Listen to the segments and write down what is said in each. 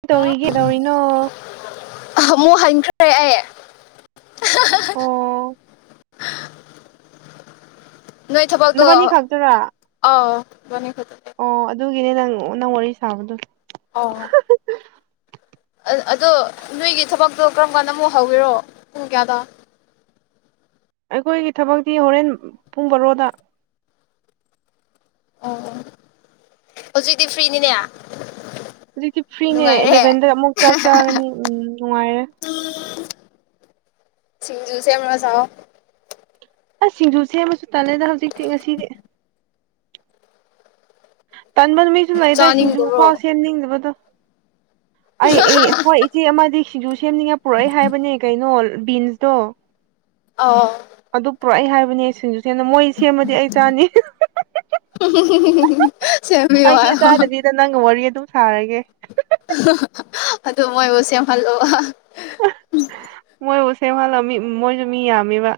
ꯀ ꯇꯧꯔꯤ ꯀꯦꯗꯧꯔꯤꯅꯣ ꯑꯃꯨꯛ ꯍꯟꯈ꯭ꯔꯦ ꯑꯩ ꯑꯣ ꯅꯣꯏ ꯊꯕꯜꯗꯣ ꯅꯕꯥꯅꯤ ꯈꯛꯇꯔꯥ ꯑ ꯕꯅꯤ ꯈꯛꯇꯅꯦ ꯑꯣ ꯑꯗꯨꯒꯤꯅꯦ ꯅꯪ ꯅꯪ ꯋꯥꯔꯤ ꯁꯥꯕꯗꯣ꯫ ꯑ ꯑꯗꯣ ꯅꯣꯏꯒꯤ ꯊꯕꯛꯇꯣ ꯀꯔꯝ ꯀꯥꯟꯗ ꯑꯃꯨꯛ ꯍꯧꯕꯤꯔꯣ ꯄꯨꯡ ꯀꯌꯥꯗ꯫ ꯑꯩꯈꯣꯏꯒꯤ ꯊꯕꯛꯇꯤ ꯍꯣꯔꯦꯟ ꯄꯨꯡ ꯕꯔꯣꯗ꯫ ꯑꯣ ꯍꯧꯖꯤꯛꯇꯤ ꯐ꯭ꯔꯤꯅꯤꯅꯦ꯫ ꯍꯧꯖꯤꯛꯇꯤ ꯐ꯭ꯔꯤꯅꯦ ꯅꯨꯡꯉꯥꯏꯔꯦ ꯑꯦꯂꯚꯦꯟꯗ ꯑꯃꯨꯛ ꯆꯥꯛ ꯆꯥꯒꯅꯤ ꯎꯝ ꯅꯨꯡꯉꯥꯏꯔꯦ ꯁꯤꯡꯖꯨꯁꯦꯃ ꯆꯥꯎ ꯑꯁꯤꯖꯨ ꯁꯦꯃꯨꯁꯨ ꯇꯂꯦꯗ ꯍꯧꯖꯤꯛꯇꯤ ꯉꯁꯤ꯫ ꯇꯟꯕ ꯅꯨ ꯃꯤꯁꯨ ꯂꯩꯗꯏ ꯁꯤꯡꯁꯨ ꯆꯥꯅꯤꯡꯗꯕ꯭ꯔꯣ ꯎꯈꯥꯎ ꯁꯦꯝꯅꯤꯡꯗꯕꯗꯣ꯫ ꯑꯩ ꯑꯦ ꯍꯣꯏ ꯏꯆꯦ ꯑꯃꯗꯤ ꯁꯤꯡꯖꯨ ꯁꯦꯝꯅꯤꯡꯉ ꯄꯨꯔꯛꯏ ꯍꯥꯏꯕꯅꯦ ꯀꯩꯅꯣ꯫ ꯕꯤꯟꯁ ꯗꯣ꯫ ꯑ ꯑꯗꯨ ꯄꯔꯛꯏ ꯍꯥꯏꯕꯅꯦ ꯁꯤꯡꯖ ꯨ ꯁꯦꯡꯅ ꯃꯣꯏ ꯁꯦꯝꯃꯗꯤ ꯑꯩ ꯆꯥꯅꯤ꯫ ꯁꯦꯝꯕꯤꯌꯣ ꯑꯩꯗꯤ ꯍꯥꯏꯌꯣ ꯆꯗꯕꯤꯗ ꯅꯪ ꯋꯥꯔꯤ ꯑꯗꯨꯨꯝ ꯁꯥꯔꯒꯦ꯫ ꯑꯗꯨꯣ ꯃꯣꯏꯕꯨꯁ ꯁꯦꯝꯍꯜꯂꯣꯕ ꯃꯣꯏꯕꯨꯁꯦꯝꯍꯜꯂꯝꯃꯤ ꯃꯣꯏꯁꯨ ꯃꯤ ꯌꯥꯝꯃꯤꯕ꯫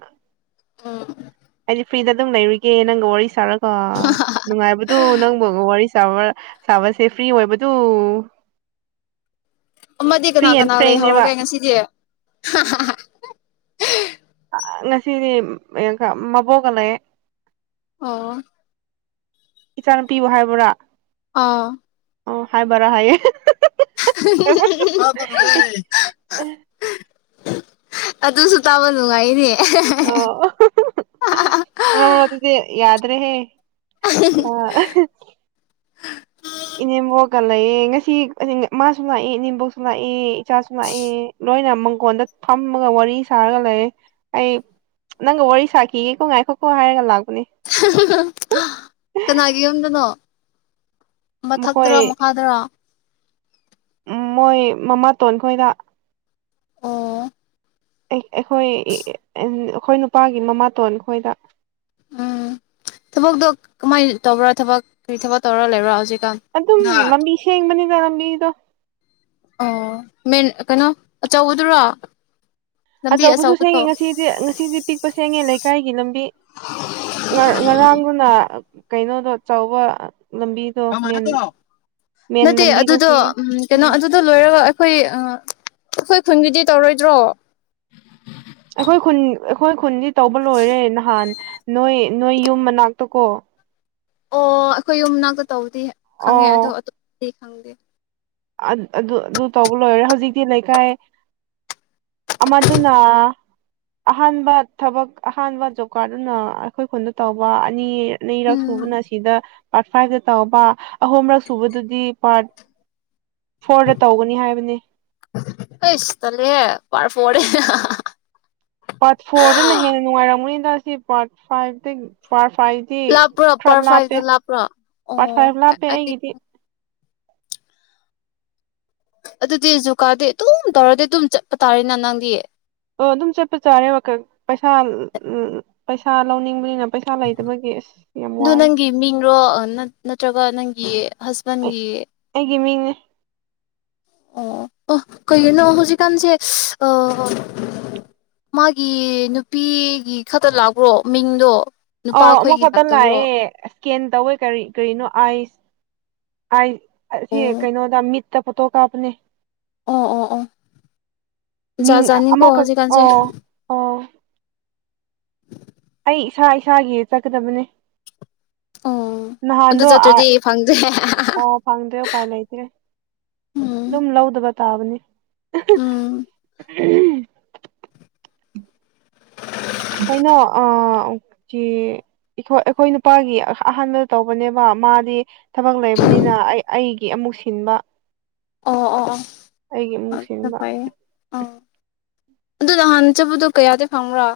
ꯎꯝ꯫ ꯐ꯭ꯔꯤꯗ ꯑꯗꯨꯝ ꯂꯩꯔꯤꯒꯦ ꯅꯪꯒ ꯋꯥꯔꯤ ꯁꯥꯔꯒ꯫ ꯑ ꯅꯨꯡꯉꯥꯏꯕꯗꯨꯣ ꯅꯪꯕꯒ ꯋꯥꯔꯤ꯫ ꯆꯕ ꯆꯕꯔꯁꯦ ꯐ꯭ꯔꯤ ꯑꯣꯏꯕꯗꯨ ꯑꯃꯗꯤ ꯐ꯭ꯔꯤ ꯀꯅꯥ ꯑꯦꯟ ꯀꯅꯥ ꯐ꯭ꯔꯦꯡꯅꯦꯕ ꯂꯩꯍꯧꯔꯒꯦ ꯉꯁꯤꯗꯤ꯫ [unintelligible] ꯉꯁꯤꯗꯤ ꯃꯕꯣꯛꯒꯂꯦ꯫ ꯑꯣ ꯏꯆꯥꯅꯄꯤꯌꯨ ꯍꯥꯏꯕ꯭ꯔꯥ꯫ ꯑꯥ꯫ ꯑꯣ ꯍꯥꯏꯕꯔꯥ ꯍꯥꯏꯌꯦ꯫ [unintelligible] ꯑꯗꯨꯁꯨ ꯇꯥꯕ ꯅꯨꯡꯉꯥꯏꯅꯦ꯫ ꯑꯣꯗꯤ ꯌꯥꯗ꯫ ꯔꯦ꯫ ꯑ꯫ ꯏꯅꯦꯝꯕꯣꯛꯀ ꯂꯩꯌꯦꯦ ꯉꯁꯤ ꯃꯥꯁꯨ ꯂꯥꯛꯏ ꯏꯅꯦꯦꯝꯕꯣꯛꯁꯨ ꯂꯥꯛꯏꯦ꯫ ꯆꯃ ꯂꯣꯏꯅ꯫ ꯃꯪꯈꯣꯟꯗ ꯐꯝꯃꯒ ꯋꯥꯔꯤ ꯁꯥꯔꯒ ꯂꯩ ꯑꯩ ꯅꯪꯒ ꯋꯥꯔꯤ ꯁꯥꯈꯤꯒꯦꯀꯣ ꯉꯥꯏꯈꯣꯠꯀꯣ ꯍꯥꯏꯔꯒ ꯂꯥꯛꯄ ꯀꯅꯥꯒꯤ ꯌꯨꯝꯗꯅꯣ ꯃꯊꯛꯇꯔ ꯃꯈꯥꯗꯔꯥ ꯎ ꯃꯣꯏ ꯃꯃꯥꯇꯣꯟ ꯈꯣꯏꯗ ꯑꯣ ꯑꯩꯈꯣꯏ ꯑꯩꯈꯣꯏ ꯅꯨꯄꯥꯒꯤ ꯃꯃꯥꯇꯣꯟ ꯈꯈꯣꯏꯗ ꯎꯝ ꯊꯕꯛꯇꯣ ꯀꯃꯥꯏꯅ ꯇꯧꯕ꯭ꯔꯥ ꯊꯕꯛ ꯀꯔꯤ ꯊꯕꯛ ꯇꯧꯔ ꯂꯩꯕ꯭ꯔꯥ ꯍꯧꯖꯤꯛ ꯑꯗꯨ ꯑꯗꯨ ꯂꯝꯝꯕꯕꯤꯁꯦ ꯌꯦ ꯃꯅꯤ ꯃꯤꯗ ꯑꯣ ꯃꯦꯟ ꯀꯩꯅꯣ ꯑꯆꯧꯕꯗꯨꯔꯣ ꯂꯝꯕꯤ ꯑꯆꯧꯕꯁꯨ ꯁꯦꯡꯉꯦ ꯑꯆꯧꯕꯗꯣ ꯉꯁꯤꯗꯤ ꯉꯁꯤꯗꯤ ꯄꯤꯛꯄ ꯁꯦꯡꯉꯦ ꯂꯩꯀꯥꯏꯒꯤ ꯂꯝꯕꯤ ꯉꯔꯥꯡꯗꯨꯅ ꯀꯩꯅꯣꯗꯣ ꯆꯥꯎꯧꯕ ꯃꯦꯟ ꯅꯠꯇꯦ ꯂꯝꯕꯤꯗ ꯑꯗꯨꯗꯣ ꯁꯦꯡꯉꯦ ꯀꯩꯅꯣ ꯎꯝ ꯑꯗꯨꯗꯣ ꯂꯣꯏꯔꯒ ꯑꯩꯈꯣꯏ ꯑꯩꯈꯣꯏ ꯈꯨꯟꯒꯤꯗꯤ ꯇꯧꯔꯣꯏꯗ꯭ꯔꯣ ꯍꯣꯏ ꯈꯨꯣꯟꯗꯤ ꯇꯧꯕ ꯂꯣꯏꯔꯦ ꯅꯍꯥꯟ ꯅꯣꯏ ꯅꯣꯏ ꯌꯨꯝ ꯃꯅꯥꯛꯇꯀꯣ ꯑꯣ ꯑꯩꯈꯣꯏ ꯌꯨꯝꯅꯥꯛꯇ ꯇꯧꯋ ꯈꯪꯉꯦ ꯑꯣ ꯑꯗꯨꯣ ꯊ ꯈꯪꯒꯦ ꯑꯗꯨ ꯑꯗꯨ ꯇꯧꯕ ꯂꯣꯏꯔꯦ ꯍꯧꯖꯤꯛꯇꯤ ꯂꯩꯀꯥꯏ ꯑꯃꯗꯨꯅ ꯑꯍꯥꯟꯕ ꯊꯕꯛ ꯑꯍꯥꯟꯕ ꯖꯣꯕ ꯀꯥꯔꯠ ꯑꯗꯨꯅ ꯑꯩꯈꯣꯏ ꯈꯨꯟꯗ ꯇꯧꯕ ꯑꯅꯤ ꯅ ꯔꯛ ꯎꯝ ꯁꯨꯕꯅ ꯁꯤꯗ ꯄꯠ ꯐꯥꯏꯗꯠꯇꯕ ꯑꯍꯨꯝꯔꯛ ꯁꯨꯕꯗꯗꯤ ꯄꯥꯠ ꯐꯣꯔꯗ ꯇꯧꯒꯅꯤ ꯍꯥꯏꯕꯅꯤ ꯐꯣꯣꯔꯦꯅ ꯄꯥꯔꯠ ꯐꯣꯔꯗꯅ ꯍꯦꯟꯅ ꯅꯨꯡꯉꯥꯏꯔꯝꯒꯅꯤ ꯏꯟꯗ ꯁꯤ ꯄꯥꯔꯠ ꯐꯥꯏꯚꯇ ꯄꯥꯔꯠ ꯐꯥꯏꯚꯇꯤ ꯂꯥꯞꯄ꯭ꯔꯣ ꯈꯔ ꯂꯥꯞꯄꯦ ꯄꯔꯐꯥꯏꯗꯨ ꯂꯥꯞꯄ꯭ꯔꯣ ꯑꯣ ꯄꯥꯔꯠ ꯐꯥꯏꯚ ꯂꯥꯞꯄꯦ ꯑꯩꯗꯤ ꯑꯩꯒꯤꯗꯤ ꯑꯗꯨꯗꯤ ꯖꯨ ꯀꯥꯔꯗꯦ ꯑꯗꯨꯝ ꯇꯧꯔꯗꯤ ꯑꯗꯨꯝ ꯆꯠꯄ ꯇꯥꯔꯦꯅꯦ ꯅꯪꯗꯤ ꯑꯣ ꯑꯗꯨꯝ ꯆꯠꯄ ꯆꯥꯔꯦꯕ ꯄꯩꯁꯥ ꯎ ꯄꯩꯁꯥ ꯂꯧꯅꯤꯡꯕꯅꯤꯅ ꯄꯩꯁꯥ ꯂꯩꯇꯕꯒꯤ ꯑꯁ ꯌꯥꯝ ꯑꯗꯨ ꯋꯥꯔꯦ ꯅꯪꯒꯤ ꯃꯤꯡꯔꯣ ꯅꯠꯇ꯭ꯔꯒ ꯅꯪ ꯀꯤꯌꯦ ꯍꯁꯕꯦꯟꯟꯦ ꯒꯤꯃꯤꯅꯦ ꯑꯣ ꯑ ꯀꯩꯒꯤꯅꯣ ꯍꯧꯖꯤꯛꯀꯥꯟꯁꯦ ꯃꯥꯒꯤ ꯅꯨꯄꯤꯒꯤ ꯈꯛꯇ ꯂꯥꯛꯄ꯭ꯔꯣ ꯃꯤꯡꯗꯣ ꯑ ꯅꯨꯄꯥ ꯑꯩꯈꯣꯏꯒꯤ ꯑꯃꯨꯈꯛꯇ ꯂꯥꯛꯇꯕ꯭ꯔꯣ ꯂꯥꯛꯑꯦ ꯏꯁꯀꯦꯟ ꯇꯧꯋꯦ ꯀꯔꯤ ꯀꯔꯤꯅꯣ ꯑꯥꯏꯁ ꯑꯁꯤ ꯑꯣ ꯀꯩꯅꯣꯗ ꯃꯤꯠꯇ ꯐꯣꯇꯣ ꯀꯥꯞꯄꯅꯦ꯫ ꯑꯣ ꯑꯣ ꯑꯣ ꯃꯤ ꯖꯥꯠ ꯖꯥꯠꯅꯤꯀꯣ ꯑꯃ ꯀ ꯑ ꯍꯧꯖꯤꯛꯀꯥꯟꯁꯦ ꯑ꯫ ꯫ ꯑꯩ ꯏꯁꯥ ꯏꯁꯥꯒꯤ ꯆꯠꯀꯗꯕꯅꯦ꯫ ꯑꯣ ꯑꯗꯨ ꯅꯍꯥꯟꯗꯣ ꯆꯠꯇ꯭ꯔꯗꯤ ꯐꯪꯗꯦ ꯑꯣ ꯐꯪꯗꯦ ꯎꯄꯥꯏ ꯂꯩꯇ꯭ꯔꯦ ꯎꯝ ꯑꯗꯨꯝ ꯂꯧꯗꯕ꯫ ꯀꯇꯥꯕꯅꯤ꯫ ꯫ ꯎꯝ ꯀꯩꯅꯣ ꯑꯩꯈꯣꯏ ꯅꯨꯄꯥꯒꯤ ꯑꯍꯥꯟꯕꯗ ꯇꯧꯕꯅꯦꯕ ꯃꯥꯗꯤ ꯊꯕꯛ ꯂꯩꯕꯅꯤꯅ ꯑꯩ ꯑꯩꯒꯤ ꯑꯃꯨꯛ ꯁꯤꯟꯕ꯫ ꯑꯣ ꯑꯣ ꯑꯩꯒꯤ ꯑ ꯑꯃꯨꯛ ꯆ ꯁꯤꯟꯕ ꯐꯥꯏ ꯑ꯫ ꯑꯗꯨꯗ ꯍꯥꯟꯅ ꯆꯠꯄꯗꯣ ꯀꯌꯥꯗꯤ ꯐꯪꯕ꯭ꯔꯥ꯫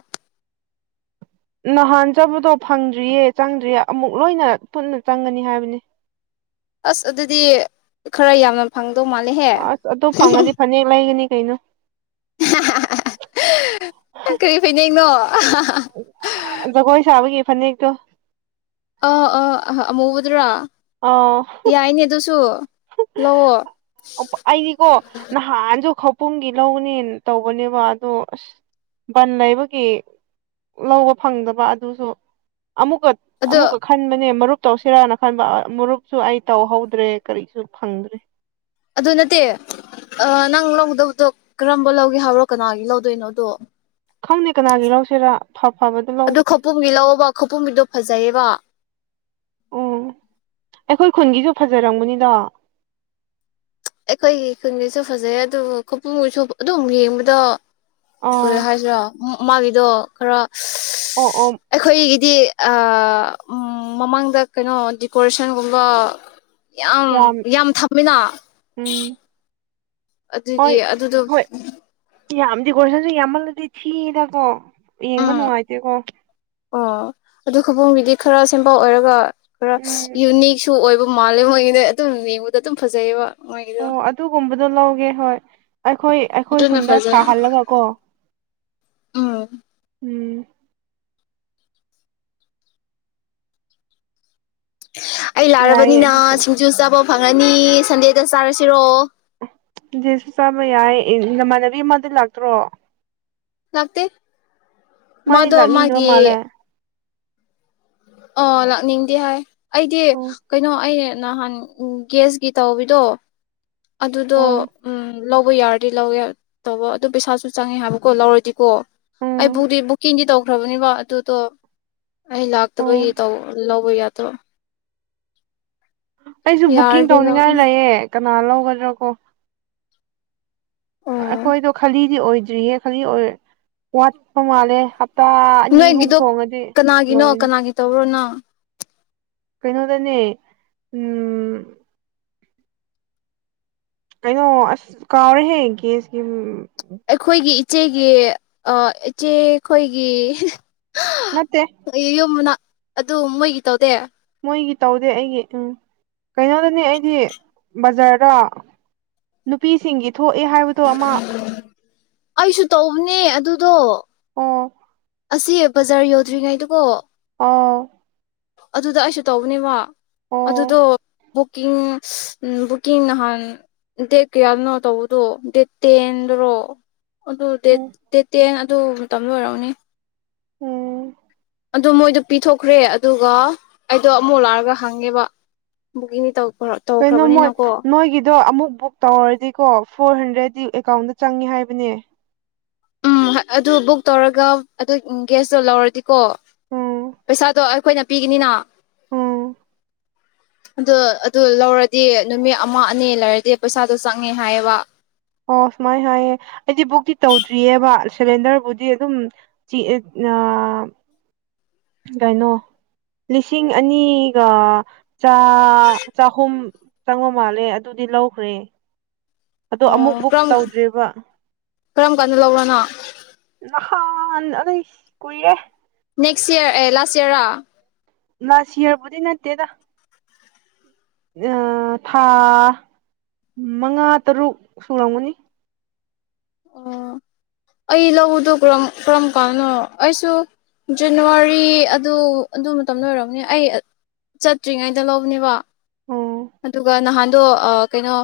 ꯅꯍꯥꯟ ꯆꯥꯕꯗꯣ ꯐꯪꯗ꯭ꯔꯤꯌꯦ ꯆꯪꯗ꯭ꯔꯤꯌꯦ ꯑꯃꯨꯛ ꯂꯣꯏꯅ ꯄꯨꯟꯅ ꯆꯪꯒꯅꯤ ꯍꯥꯏꯕꯅꯤ꯫ ꯑꯁ ꯑꯗꯨꯗꯤ ꯈꯔ ꯌꯥꯝꯅ ꯐꯪ꯫ ꯑꯁ ꯑꯗꯨ ꯐꯪꯉꯗꯤ ꯐꯅꯦꯛ ꯂꯩꯒꯅꯤ꯫ ꯍꯅ꯫ ꯀꯔꯤ ꯐꯤꯅꯅꯣꯝ ꯐꯅꯤꯦꯛꯒ꯫ ꯑ ꯑ ꯑ ꯃꯨꯗ꯭ꯔꯥ꯫ ꯑꯥ ꯌꯥꯏꯅꯦ ꯑꯗꯨꯁꯨꯝ ꯑꯩꯗꯤꯀꯣ ꯅꯍꯥꯟ꯫ ꯑꯟꯁꯨ ꯈꯄꯨꯡꯒꯤ ꯂꯧꯅꯤꯅ ꯇꯧꯕꯅꯦꯕ ꯑꯗꯣ ꯑꯁ ꯕꯟ ꯂꯩꯕꯒꯤ ꯂꯧꯕ ꯐꯪꯗꯕ ꯑꯗꯨꯁꯨ꯫ ꯑꯃꯨꯛꯀ ꯑꯗꯣ ꯑꯃꯨꯛꯀ ꯈꯟꯕꯅꯦ ꯃꯔꯨꯞ꯫ ꯇꯧꯁꯤꯔꯥꯅ ꯈꯟꯕ ꯃꯨꯔꯨꯞꯁꯨ ꯑꯩ ꯇꯧꯍꯧꯗ꯭ꯔꯦ꯫ ꯀꯔꯤꯁꯨ ꯐꯪꯗ꯭ꯔꯦ꯫ ꯑꯗꯨ ꯅꯠꯇꯦ ꯅꯪ ꯂꯧꯒꯗꯕꯗꯣ ꯀꯔꯝꯕ ꯂꯧꯒꯦ ꯍꯥꯏꯕ꯭ꯔꯣ ꯀꯅꯥꯒꯤ ꯂꯧꯗꯣꯏꯅꯣꯗꯣ ꯈꯪꯅꯤ ꯀꯅꯥꯒꯤ ꯂꯧꯁꯤꯔꯥ꯫ ꯐ ꯐꯕꯗꯣ ꯑꯗꯨ ꯂꯧꯒꯦ ꯈꯄꯨꯝꯒꯤ ꯂꯑꯣꯕ꯫ ꯈꯨꯄꯨꯝꯝꯕꯤꯗꯣ ꯐꯖꯩꯌꯦꯕ꯫ ꯎꯝ ꯑꯩꯈꯣꯏ ꯈꯨꯟꯒꯤꯁꯨ ꯐꯖꯔꯝꯒꯅꯤꯗ꯫ ꯑꯩꯈꯣꯏꯒꯤ ꯈꯨꯟꯒꯤꯁꯨ ꯐꯖꯩ ꯑꯗꯨꯕꯨ ꯈꯨꯄꯨꯡꯁꯨ ꯑꯗꯨꯝꯨꯛ ꯌꯦꯡꯕꯗꯣ꯫ ꯀ ꯑꯥ ꯍꯥꯏꯁꯨ꯫ ꯎ ꯃꯥꯒꯤꯗꯣ ꯈꯔ꯫ ꯑꯣ ꯑꯣ꯫ ꯗꯤ ꯃꯃꯥꯡꯗ ꯀꯩꯅꯣ ꯗꯗꯤꯀꯣꯔꯦꯁꯟꯒꯨꯝꯕ꯫ ꯌꯥꯝ ꯌꯥꯝ ꯊꯝꯃꯤꯅ꯫ ꯎꯝ꯫ ꯑꯗꯨꯒꯤ ꯑꯗꯨꯗꯣ꯫ ꯌꯥꯝꯗꯤ ꯀꯣꯁꯁꯨꯃꯜ ꯂꯩꯗꯁꯤꯗꯣ꯫ ꯌꯦꯡꯕ ꯎꯝ ꯅꯨꯡꯉꯥꯏꯇꯦꯀꯣ꯫ ꯑꯣ ꯑꯗꯨ ꯈꯨꯕꯣꯡꯒꯤꯗꯤ ꯈꯔ ꯁꯦꯝꯕ ꯑꯣꯏꯔꯒ꯫ ꯈꯔ ꯎꯝ ꯌꯨꯅꯤꯛꯁꯨ ꯑꯣꯏꯕ꯫ ꯃꯥꯂꯦꯝ ꯑꯣꯏꯉꯩꯗꯩ ꯑꯗꯨꯝ ꯂꯉꯗ ꯑꯗꯨꯝ ꯐꯖꯩꯑꯕ꯫ ꯑꯣ ꯑꯗꯨꯒꯨꯝꯕ꯫ ꯑꯗꯨ ꯂꯑꯣꯒꯦ ꯍꯣꯏ꯫ ꯑꯩꯈꯣꯏ ꯑꯩꯈꯣꯏ ꯑꯗꯨꯅ ꯈꯨꯟꯗ ꯐꯖꯩ ꯁꯥꯍꯜꯂꯒ ꯀꯣ꯫ ꯎꯝ꯫ ꯎꯝ꯫ ꯑꯩ ꯌꯥꯏꯌꯦ ꯂꯥꯔꯕꯅꯤꯅ ꯑꯗꯨꯁꯨ ꯁꯤꯡꯖꯨ ꯆꯥꯕ꯫ ꯐꯪꯉꯅꯤ ꯁꯟꯗꯦꯗ ꯆꯥꯔꯁꯤꯔꯣ꯫ ꯦꯁꯨ ꯆꯥꯕ ꯌꯥꯏ ꯅꯃꯥꯟꯅꯕꯤ ꯑꯃꯗ ꯂꯥꯛꯇ꯭ꯔꯣ꯫ ꯂꯥꯛꯇ꯫ ꯃꯥꯗꯤ ꯃꯗꯨ ꯂꯥꯛꯅꯤꯡꯗꯕ ꯃꯥꯒꯤ꫰ ꯃꯥꯜꯂꯦ ꯑꯣ ꯂꯥꯛꯅꯤꯡꯗꯤ ꯍꯥꯏ꯫ ꯑꯩꯗꯤ ꯑꯣ ꯀꯩꯅꯣ ꯑꯩ꯫ ꯅꯍꯥꯟ ꯒꯦꯁꯀꯤ ꯇꯧꯋꯗꯣ ꯑꯗꯨꯗꯣ ꯑꯣ ꯎꯝ ꯂꯧꯕ ꯌꯥꯔꯗꯤ꯫ ꯂꯧꯋꯦ ꯇꯧꯕ ꯑꯗꯨ ꯄꯩꯁꯥꯁꯨ ꯆꯪꯉꯦ ꯍꯥꯏꯕꯀꯣ ꯂꯧꯔꯗꯤꯀꯣ꯫ ꯎꯝ ꯑꯩꯕꯨꯗꯤ ꯕꯨꯛꯤꯡꯗꯤ ꯇ꯫ ꯐ꯭ꯔꯕꯅꯤꯕ ꯑꯗꯨꯣ ꯑꯩ꯫ ꯇ ꯑꯣ ꯂ ꯌꯥ꯫ ꯇꯣ꯫ ꯑꯩꯁꯨ ꯕꯨꯛꯀꯤꯡ ꯌꯥꯔꯗꯤ ꯇꯧꯅꯤꯡꯉꯥꯏ ꯂꯧꯅꯤ ꯂꯩꯌꯦ꯫ ꯀꯅꯥꯂꯣ ꯔꯥ ꯀꯣ꯫ ꯑꯣ ꯑꯩꯈꯣꯏꯗꯣ ꯈꯂꯤꯗꯤ ꯑꯣꯏꯗ꯫ ꯔꯤꯌꯦ ꯈ ꯑꯣꯋꯥ ꯃꯥꯦ꯫ ꯅꯣꯏꯒꯤꯗꯣ ꯀꯅꯥꯒꯤꯅꯣ ꯂꯣꯏꯔꯅꯤ ꯀꯅꯥꯒꯤ ꯇꯧꯔꯣꯅꯣ꯫ ꯀꯩꯅꯣꯗꯅꯦ ꯎꯝ꯫ ꯀꯩꯅꯣ ꯑꯁ ꯀꯥꯎꯔꯦꯍꯦ ꯦꯁꯀꯤ꯫ ꯑꯩꯈꯣꯏꯒꯤ꯫ ꯏꯆꯦꯒꯤ ꯏꯆꯦꯈꯣꯏꯒꯤ꯫ ꯅꯠꯇꯦ ꯌꯨꯝꯅ꯫ ꯑꯗꯨ ꯃꯣꯏꯒꯤ ꯇꯥꯎꯗꯦ꯫ ꯃꯣꯏꯒꯤ ꯇꯧꯗꯦ ꯑꯩꯒꯤ ꯎꯝ ꯀꯩꯅꯣꯗꯅꯦ ꯑꯩꯗꯤ ꯕꯖꯥꯔꯗ ꯅꯨꯄꯤꯁꯤꯡꯒꯤ꯫ ꯊꯣꯛꯑꯦ ꯍꯥꯏꯕꯗꯣ ꯑꯃ꯫ ꯕꯅꯦ ꯑꯗꯨꯗꯣ꯫ ꯑꯣ꯫ ꯑꯁꯤ ꯕꯖꯥꯔ ꯌꯧꯗ꯭ꯔꯤꯉꯩꯗꯨꯀꯣ꯫ ꯑꯥ꯫ ꯑꯗꯨꯗ ꯑꯩꯁꯨ ꯇꯧꯕꯅꯦꯕ꯫ ꯑꯣ ꯑꯗꯨꯗꯣ꯫ ꯕꯨꯛꯀꯤꯡ ꯕꯨꯛꯀꯤꯡ ꯅꯍꯥꯟ ꯗꯦꯠ ꯀꯌꯥꯗꯅꯣ ꯇꯧꯕꯗꯣ ꯗꯦꯠ ꯇꯦꯟꯗꯔꯣ꯫ ꯑꯣ ꯗꯦꯠ ꯎꯝ ꯫ ꯑꯗꯨ ꯇꯗ ꯑꯣꯏꯔꯛꯎꯅꯦ꯫ ꯎꯝ꯫ ꯑꯣ ꯃꯣꯏꯗꯣ ꯄꯤꯊꯣꯛꯈ꯭ꯔꯦ ꯑꯗꯨꯒ ꯑꯩꯗꯣ ꯑꯃꯨꯛ ꯂꯥꯛꯑꯒ ꯍꯪꯉꯦꯕ ꯕꯨꯀꯤꯡꯗꯤ ꯇꯧ꯫ ꯀꯩꯅꯣ ꯃꯣꯏ ꯅꯣꯏꯒꯤꯗꯣ ꯑꯃꯨꯛ ꯕꯨꯛ ꯇꯧꯔꯔꯗꯤꯀꯣ ꯐꯣꯔ ꯍꯟꯗ꯭ꯔꯦꯗꯗꯤ꯫ ꯀꯥꯎꯟꯗ ꯆꯪꯉꯦ ꯍꯥꯏꯕꯅꯦ꯫ ꯎꯝ ꯑꯗꯨ ꯕꯨꯛ ꯇꯧꯔꯒ ꯑꯗꯨ ꯒꯦꯁꯇꯣ ꯂꯧꯔꯗꯤꯀꯣ ꯎꯝ ꯄꯩꯁꯥꯗꯣ ꯑꯩꯈꯣꯏꯅ ꯄꯤꯒꯅꯤꯅ꯫ ꯎꯝ ꯑꯗꯣ꯫ ꯑꯗꯨ ꯂꯧꯔꯗꯤ ꯅꯨꯃꯤꯠ ꯑꯃ ꯑꯅꯤ ꯂꯩꯔꯗꯤ ꯄꯩꯁꯥꯗꯣ ꯆꯪꯉꯦ ꯍꯥꯏꯌꯦꯕ꯫ ꯑꯣ ꯁꯨꯃꯥꯏꯅ ꯁꯨꯥꯏꯌꯦ ꯑꯩꯗꯤ ꯕꯨꯛꯇꯤ ꯇꯧꯗ꯭ꯔꯤꯑꯕ ꯁꯤꯂꯤꯟꯗꯔꯕꯨꯗꯤ ꯑꯗꯨꯝ꯫ ꯀꯩꯅꯣ ꯂꯤꯁꯤꯡ ꯑꯅꯤꯒ ꯆꯍꯨꯝ ꯆꯥꯡꯕ ꯃꯥꯜꯂꯦ ꯑꯗꯨꯗꯤ ꯂꯧꯈ꯭ꯔꯦ꯫ ꯑꯗꯣ ꯑꯣ ꯑꯃꯨꯛ ꯕꯨꯛ ꯀꯔꯝ ꯇꯧꯗ꯭ꯔꯤꯕ꯫ ꯀꯔꯝ ꯀꯥꯟꯗ ꯂꯧꯔꯅꯣ ꯫ ꯅꯍꯥꯟ ꯑꯗꯨꯗꯩ ꯀꯨꯏꯔꯦ꯫ ꯅꯦꯛꯁ ꯏꯔ ꯑꯦ ꯂꯥꯁ ꯏꯌꯥꯔꯥ꯫ ꯂꯥꯁ ꯌꯔꯕꯨꯗꯤ ꯅꯠꯇꯦꯗ꯫ ꯊꯥ ꯃꯉꯥ ꯇꯔꯨꯛ ꯁꯨꯔꯝꯒꯅꯤ꯫ ꯑꯣ ꯑꯩ ꯂꯧꯕꯗꯣ ꯀꯔꯝ ꯀꯔꯝ ꯀꯥꯟꯅꯣ ꯑꯩꯁꯨ ꯖꯅꯋꯥꯔꯤ ꯑꯗꯨ ꯑꯗꯨ ꯃꯇꯝꯗꯣꯏꯔꯕꯅꯤ ꯑꯩ ꯆꯠꯇ꯭ꯔꯤꯉꯩꯗ ꯂꯧꯕꯅꯦꯕ꯫ ꯑꯣ ꯑꯗꯨꯒ ꯅꯍꯥꯟ꯫ ꯑꯗꯣ ꯀꯩꯅꯣ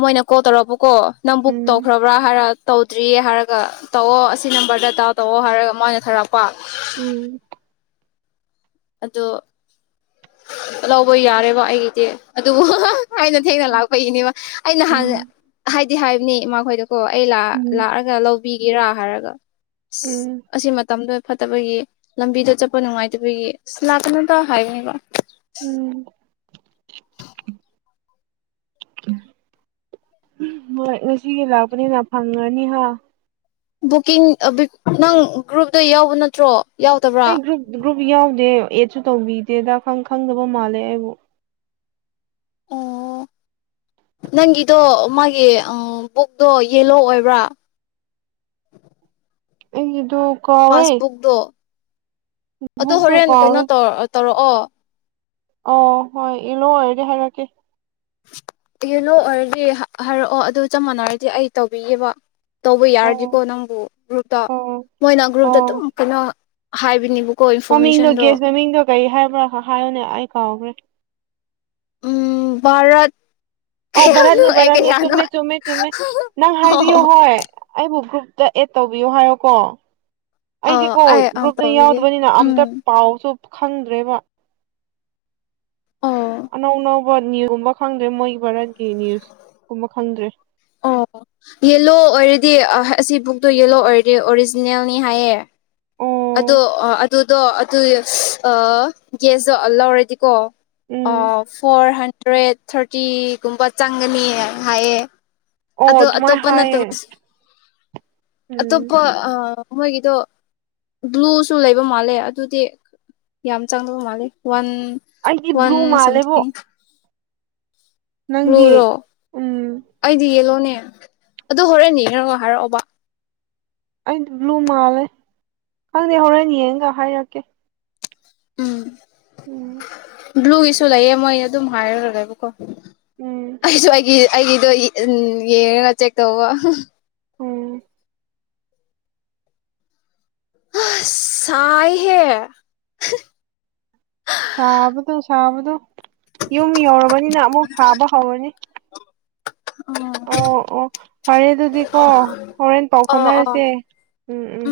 ꯃꯣꯏꯅ ꯀꯣꯜ ꯇꯧꯔꯛ꯫ ꯀꯣ ꯅꯪ ꯕꯨꯛ ꯎꯝ ꯇꯧꯈ꯭ꯔꯕ꯭ꯔꯥ ꯍꯥꯏꯔ꯫ ꯇꯧꯗ꯭ꯔꯤꯌꯦ ꯍꯥꯏꯔꯒ ꯇꯧꯑꯣ ꯑꯁꯤ ꯅꯝꯕꯔꯗꯗꯥꯎ ꯇꯧꯑꯣ ꯍꯥꯏꯔꯒ ꯃꯣꯏꯅ ꯊꯥꯔꯛꯄ꯫ ꯎꯝ꯫ ꯑꯣ ꯂꯧꯕ ꯌꯥꯔꯦꯕ ꯑꯩꯒꯤꯗꯤ ꯑꯗꯨꯕꯨ꯫ ꯑꯩꯅ ꯊꯦꯡꯅ ꯂꯥꯛꯄꯒꯤꯅꯦꯕ ꯑꯩꯅ ꯎꯝ ꯍꯥꯟꯅ ꯍꯥꯏꯗꯤ꯫ ꯍꯥꯏꯕꯅꯤ ꯃꯣꯏꯗ꯫ ꯀꯣ ꯑꯩ ꯂ ꯎꯝ ꯂꯥꯛꯑꯒ꯫ ꯄꯤꯒꯦꯔꯥ ꯍꯥꯏꯔꯒ꯫ ꯎꯝ ꯑꯁꯤ ꯃꯇꯝꯗ꯫ ꯐꯠꯇꯕꯒꯤ ꯂꯝꯕꯤꯗ ꯆꯠꯄ ꯅꯨꯡꯉꯥꯏꯇꯕꯒꯤ ꯆꯅꯥꯛ ꯇꯅ ꯇ ꯍꯥꯏꯒ ꯎꯝ ꯍꯣꯏ ꯉꯁꯤꯒꯤ ꯂꯥꯛꯄꯅꯤꯅ ꯐꯪꯉꯅꯤ ꯍꯥ ꯕꯨꯛꯀꯤꯡ ꯅꯪ ꯒ꯭ꯔꯨꯞꯇ ꯌꯥꯎꯕ ꯅꯠꯇ꯭ꯔꯣ ꯌꯥꯎꯗꯕ꯭ꯔꯥ ꯑꯩ ꯒ꯭ꯔꯨꯞ ꯒ꯭ꯔꯨꯞ ꯌꯥꯎꯗꯦ ꯑꯦꯠꯁꯨ ꯇꯧꯕꯤꯗꯦꯗ ꯈꯪꯗꯕ ꯃꯥꯜꯂꯦ ꯑꯩꯕꯨ ꯑꯣ ꯅꯪꯒꯤꯗꯣ ꯃꯥꯒꯤ ꯕꯨꯛꯇꯣ ꯌꯦꯂꯣ ꯑꯣꯏꯕ꯭ꯔꯥ ꯑꯩꯗꯣ ꯄꯥꯁꯕꯨꯛꯗꯣ ꯑꯗ ꯕꯨꯛꯇꯣ ꯍꯣꯔꯦꯟ ꯀꯩꯅꯣ ꯀꯥꯎꯔꯦ ꯇꯧ ꯇꯧꯔꯛ ꯑꯣ ꯑꯣ ꯍꯣꯏ ꯏꯂꯨ ꯑꯣꯏꯔꯒꯦ ꯍꯥꯏꯔꯛꯀꯦ ꯌꯦꯅꯣ ꯑꯣꯏꯔꯗꯤ ꯍꯥꯏꯔꯛꯑꯣ ꯑꯗꯨ ꯆꯞ ꯃꯥꯟꯅꯔꯗꯤ ꯑꯩ ꯇꯧꯕꯤꯒꯦꯕ ꯇꯧꯕ ꯑꯣ ꯌꯥꯔꯗꯤꯀꯣ ꯅꯪꯕꯨ ꯒ꯭ꯔꯨꯞꯇ ꯑꯣ ꯃꯣꯏꯅ ꯒ꯭ꯔꯨꯞꯇ ꯑꯗꯨꯝ ꯑꯣ ꯀꯩꯅꯣ ꯍꯥꯏꯕꯤꯅꯤꯕꯨ ꯃꯃꯤꯡꯗꯣ ꯒꯦꯁ ꯃꯃꯤꯡꯗꯣ ꯀꯔꯤ ꯍꯥꯏꯕ꯭ꯔꯥ ꯍꯥꯏꯌꯣꯅꯦ ꯑꯩ ꯀꯥꯎꯈ꯭ꯔꯦ ꯎꯝ ꯚꯥꯔꯠ ꯑꯣ ꯀꯌꯥꯅꯣ ꯔꯅꯤꯅꯤ ꯑꯦ ꯔꯅꯤ ꯀꯌꯥꯅꯣ ꯆꯨꯝꯃꯦ ꯆꯨꯃꯦ ꯆꯨꯃꯦ ꯅ ꯍꯥꯏꯕꯤꯑꯣ ꯑꯣ ꯍꯣꯏ ꯑꯕꯨ ꯇ ꯑꯦ ꯇꯧꯕꯤꯌꯨ ꯍꯥꯏꯌꯣꯀꯣ ꯑꯩꯗꯤꯀꯣ ꯑꯩ ꯑ ꯒ꯭ꯔꯨꯞꯇ ꯇꯧꯕꯤꯒꯦ ꯌꯥꯎꯗꯕꯅꯤꯅ ꯑꯝꯇ ꯎꯝ ꯄꯥꯎꯁꯨ ꯈꯪꯗ꯭ꯔꯦ ꯃꯥ ꯑꯣ ꯑꯅꯧꯅ ꯚꯠ ꯅꯅꯤꯌꯨꯁꯀꯨꯝꯕ ꯈꯪꯗ꯭ꯔꯦ ꯃꯣꯏꯒꯤ ꯚꯥꯔꯠꯀꯤ ꯅ꯭ꯌꯨꯁ ꯀꯨꯝꯕ ꯈꯪꯗ꯭ꯔꯦ ꯑꯣ ꯌꯦꯂꯣ ꯑꯣꯏꯔꯗꯤ ꯑꯁꯤ ꯕꯨꯛꯇꯣ ꯌꯦꯂꯣ ꯑꯣꯏꯔꯗꯤ ꯑꯣꯔꯤꯖꯤꯅꯦꯜꯅꯤ ꯍꯥꯏꯌꯦ ꯑꯣ ꯑꯗꯣ ꯑꯗꯨꯗꯣ ꯑꯗꯨ ꯒꯦꯁꯇꯣ ꯂꯧꯔꯗꯤꯀꯣ ꯑ ꯎꯝ ꯐꯣꯔ ꯍꯟ ꯍꯟꯗ꯭ꯔꯦꯠ ꯊꯥꯔꯇꯤꯒꯨꯝꯕ ꯆꯪꯒꯅꯤꯅ ꯍꯥꯏꯌꯦ ꯑꯣ ꯑꯗꯣ ꯑꯗꯨꯃꯥꯏꯅ ꯑꯇꯣꯞꯄꯅꯠꯇ ꯍꯥꯏꯌꯦ ꯎꯝ ꯑꯇꯣꯞꯄ ꯑ ꯃꯣꯏꯒꯤꯗꯣ ꯕ꯭ꯂꯨꯁꯨ ꯂꯩꯕ ꯃꯥꯜꯂꯦ ꯑꯗꯨꯗꯤ ꯌꯥꯝ ꯆꯪꯗꯕ ꯃꯥꯜꯂꯦ ꯋꯥꯟ ꯑꯩꯗꯤ ꯕ꯭ꯂꯨ ꯃꯥꯜꯂꯦꯕꯣ ꯅꯪꯗꯤ ꯣꯔꯣ ꯎꯝ ꯑꯩꯗꯤ ꯌꯦꯂꯣꯅꯦ ꯑꯗꯨ ꯍꯣꯔꯛꯅꯤ ꯅ ꯍꯥꯏꯔꯛꯑꯣꯕ ꯑꯩꯗꯤ ꯕ꯭ꯂꯨ ꯃꯥꯜꯂꯦ ꯈꯪꯗꯦ ꯍꯣꯔꯦꯟ ꯌꯦꯡꯒ ꯍꯥꯏꯔꯛꯀꯦ ꯎꯝ ꯎꯝ ꯕ꯭ꯂꯨꯒꯤꯁꯨ ꯂꯩꯌꯦ ꯃꯣꯏ ꯑꯗꯨꯝ ꯍꯥꯏꯔꯨꯔꯒꯦꯕꯀꯣ ꯎꯝ ꯑꯩꯁꯨ ꯑꯩꯒꯤ ꯑꯩꯒꯤꯗꯣ ꯎ ꯌꯦꯡꯉꯒ ꯆꯦꯛ ꯇꯧꯕ ꯎꯝ ꯁꯥꯏꯍꯦ ꯁꯥꯕꯗꯣ ꯁꯥꯕꯗꯣ ꯌꯨꯝ ꯌꯧꯔꯕꯅꯤꯅ ꯑꯃꯨꯛ ꯁꯥꯕ ꯍꯧꯔꯅꯤ ꯎꯝ ꯑꯣ ꯑꯣ ꯐꯔꯦ ꯑꯗꯨꯗꯤ ꯀꯣ ꯍꯣꯔꯦꯟꯦꯟ ꯄꯥꯎ ꯑꯣ ꯑꯣ ꯐꯅꯁꯦ ꯎꯝ ꯎꯝ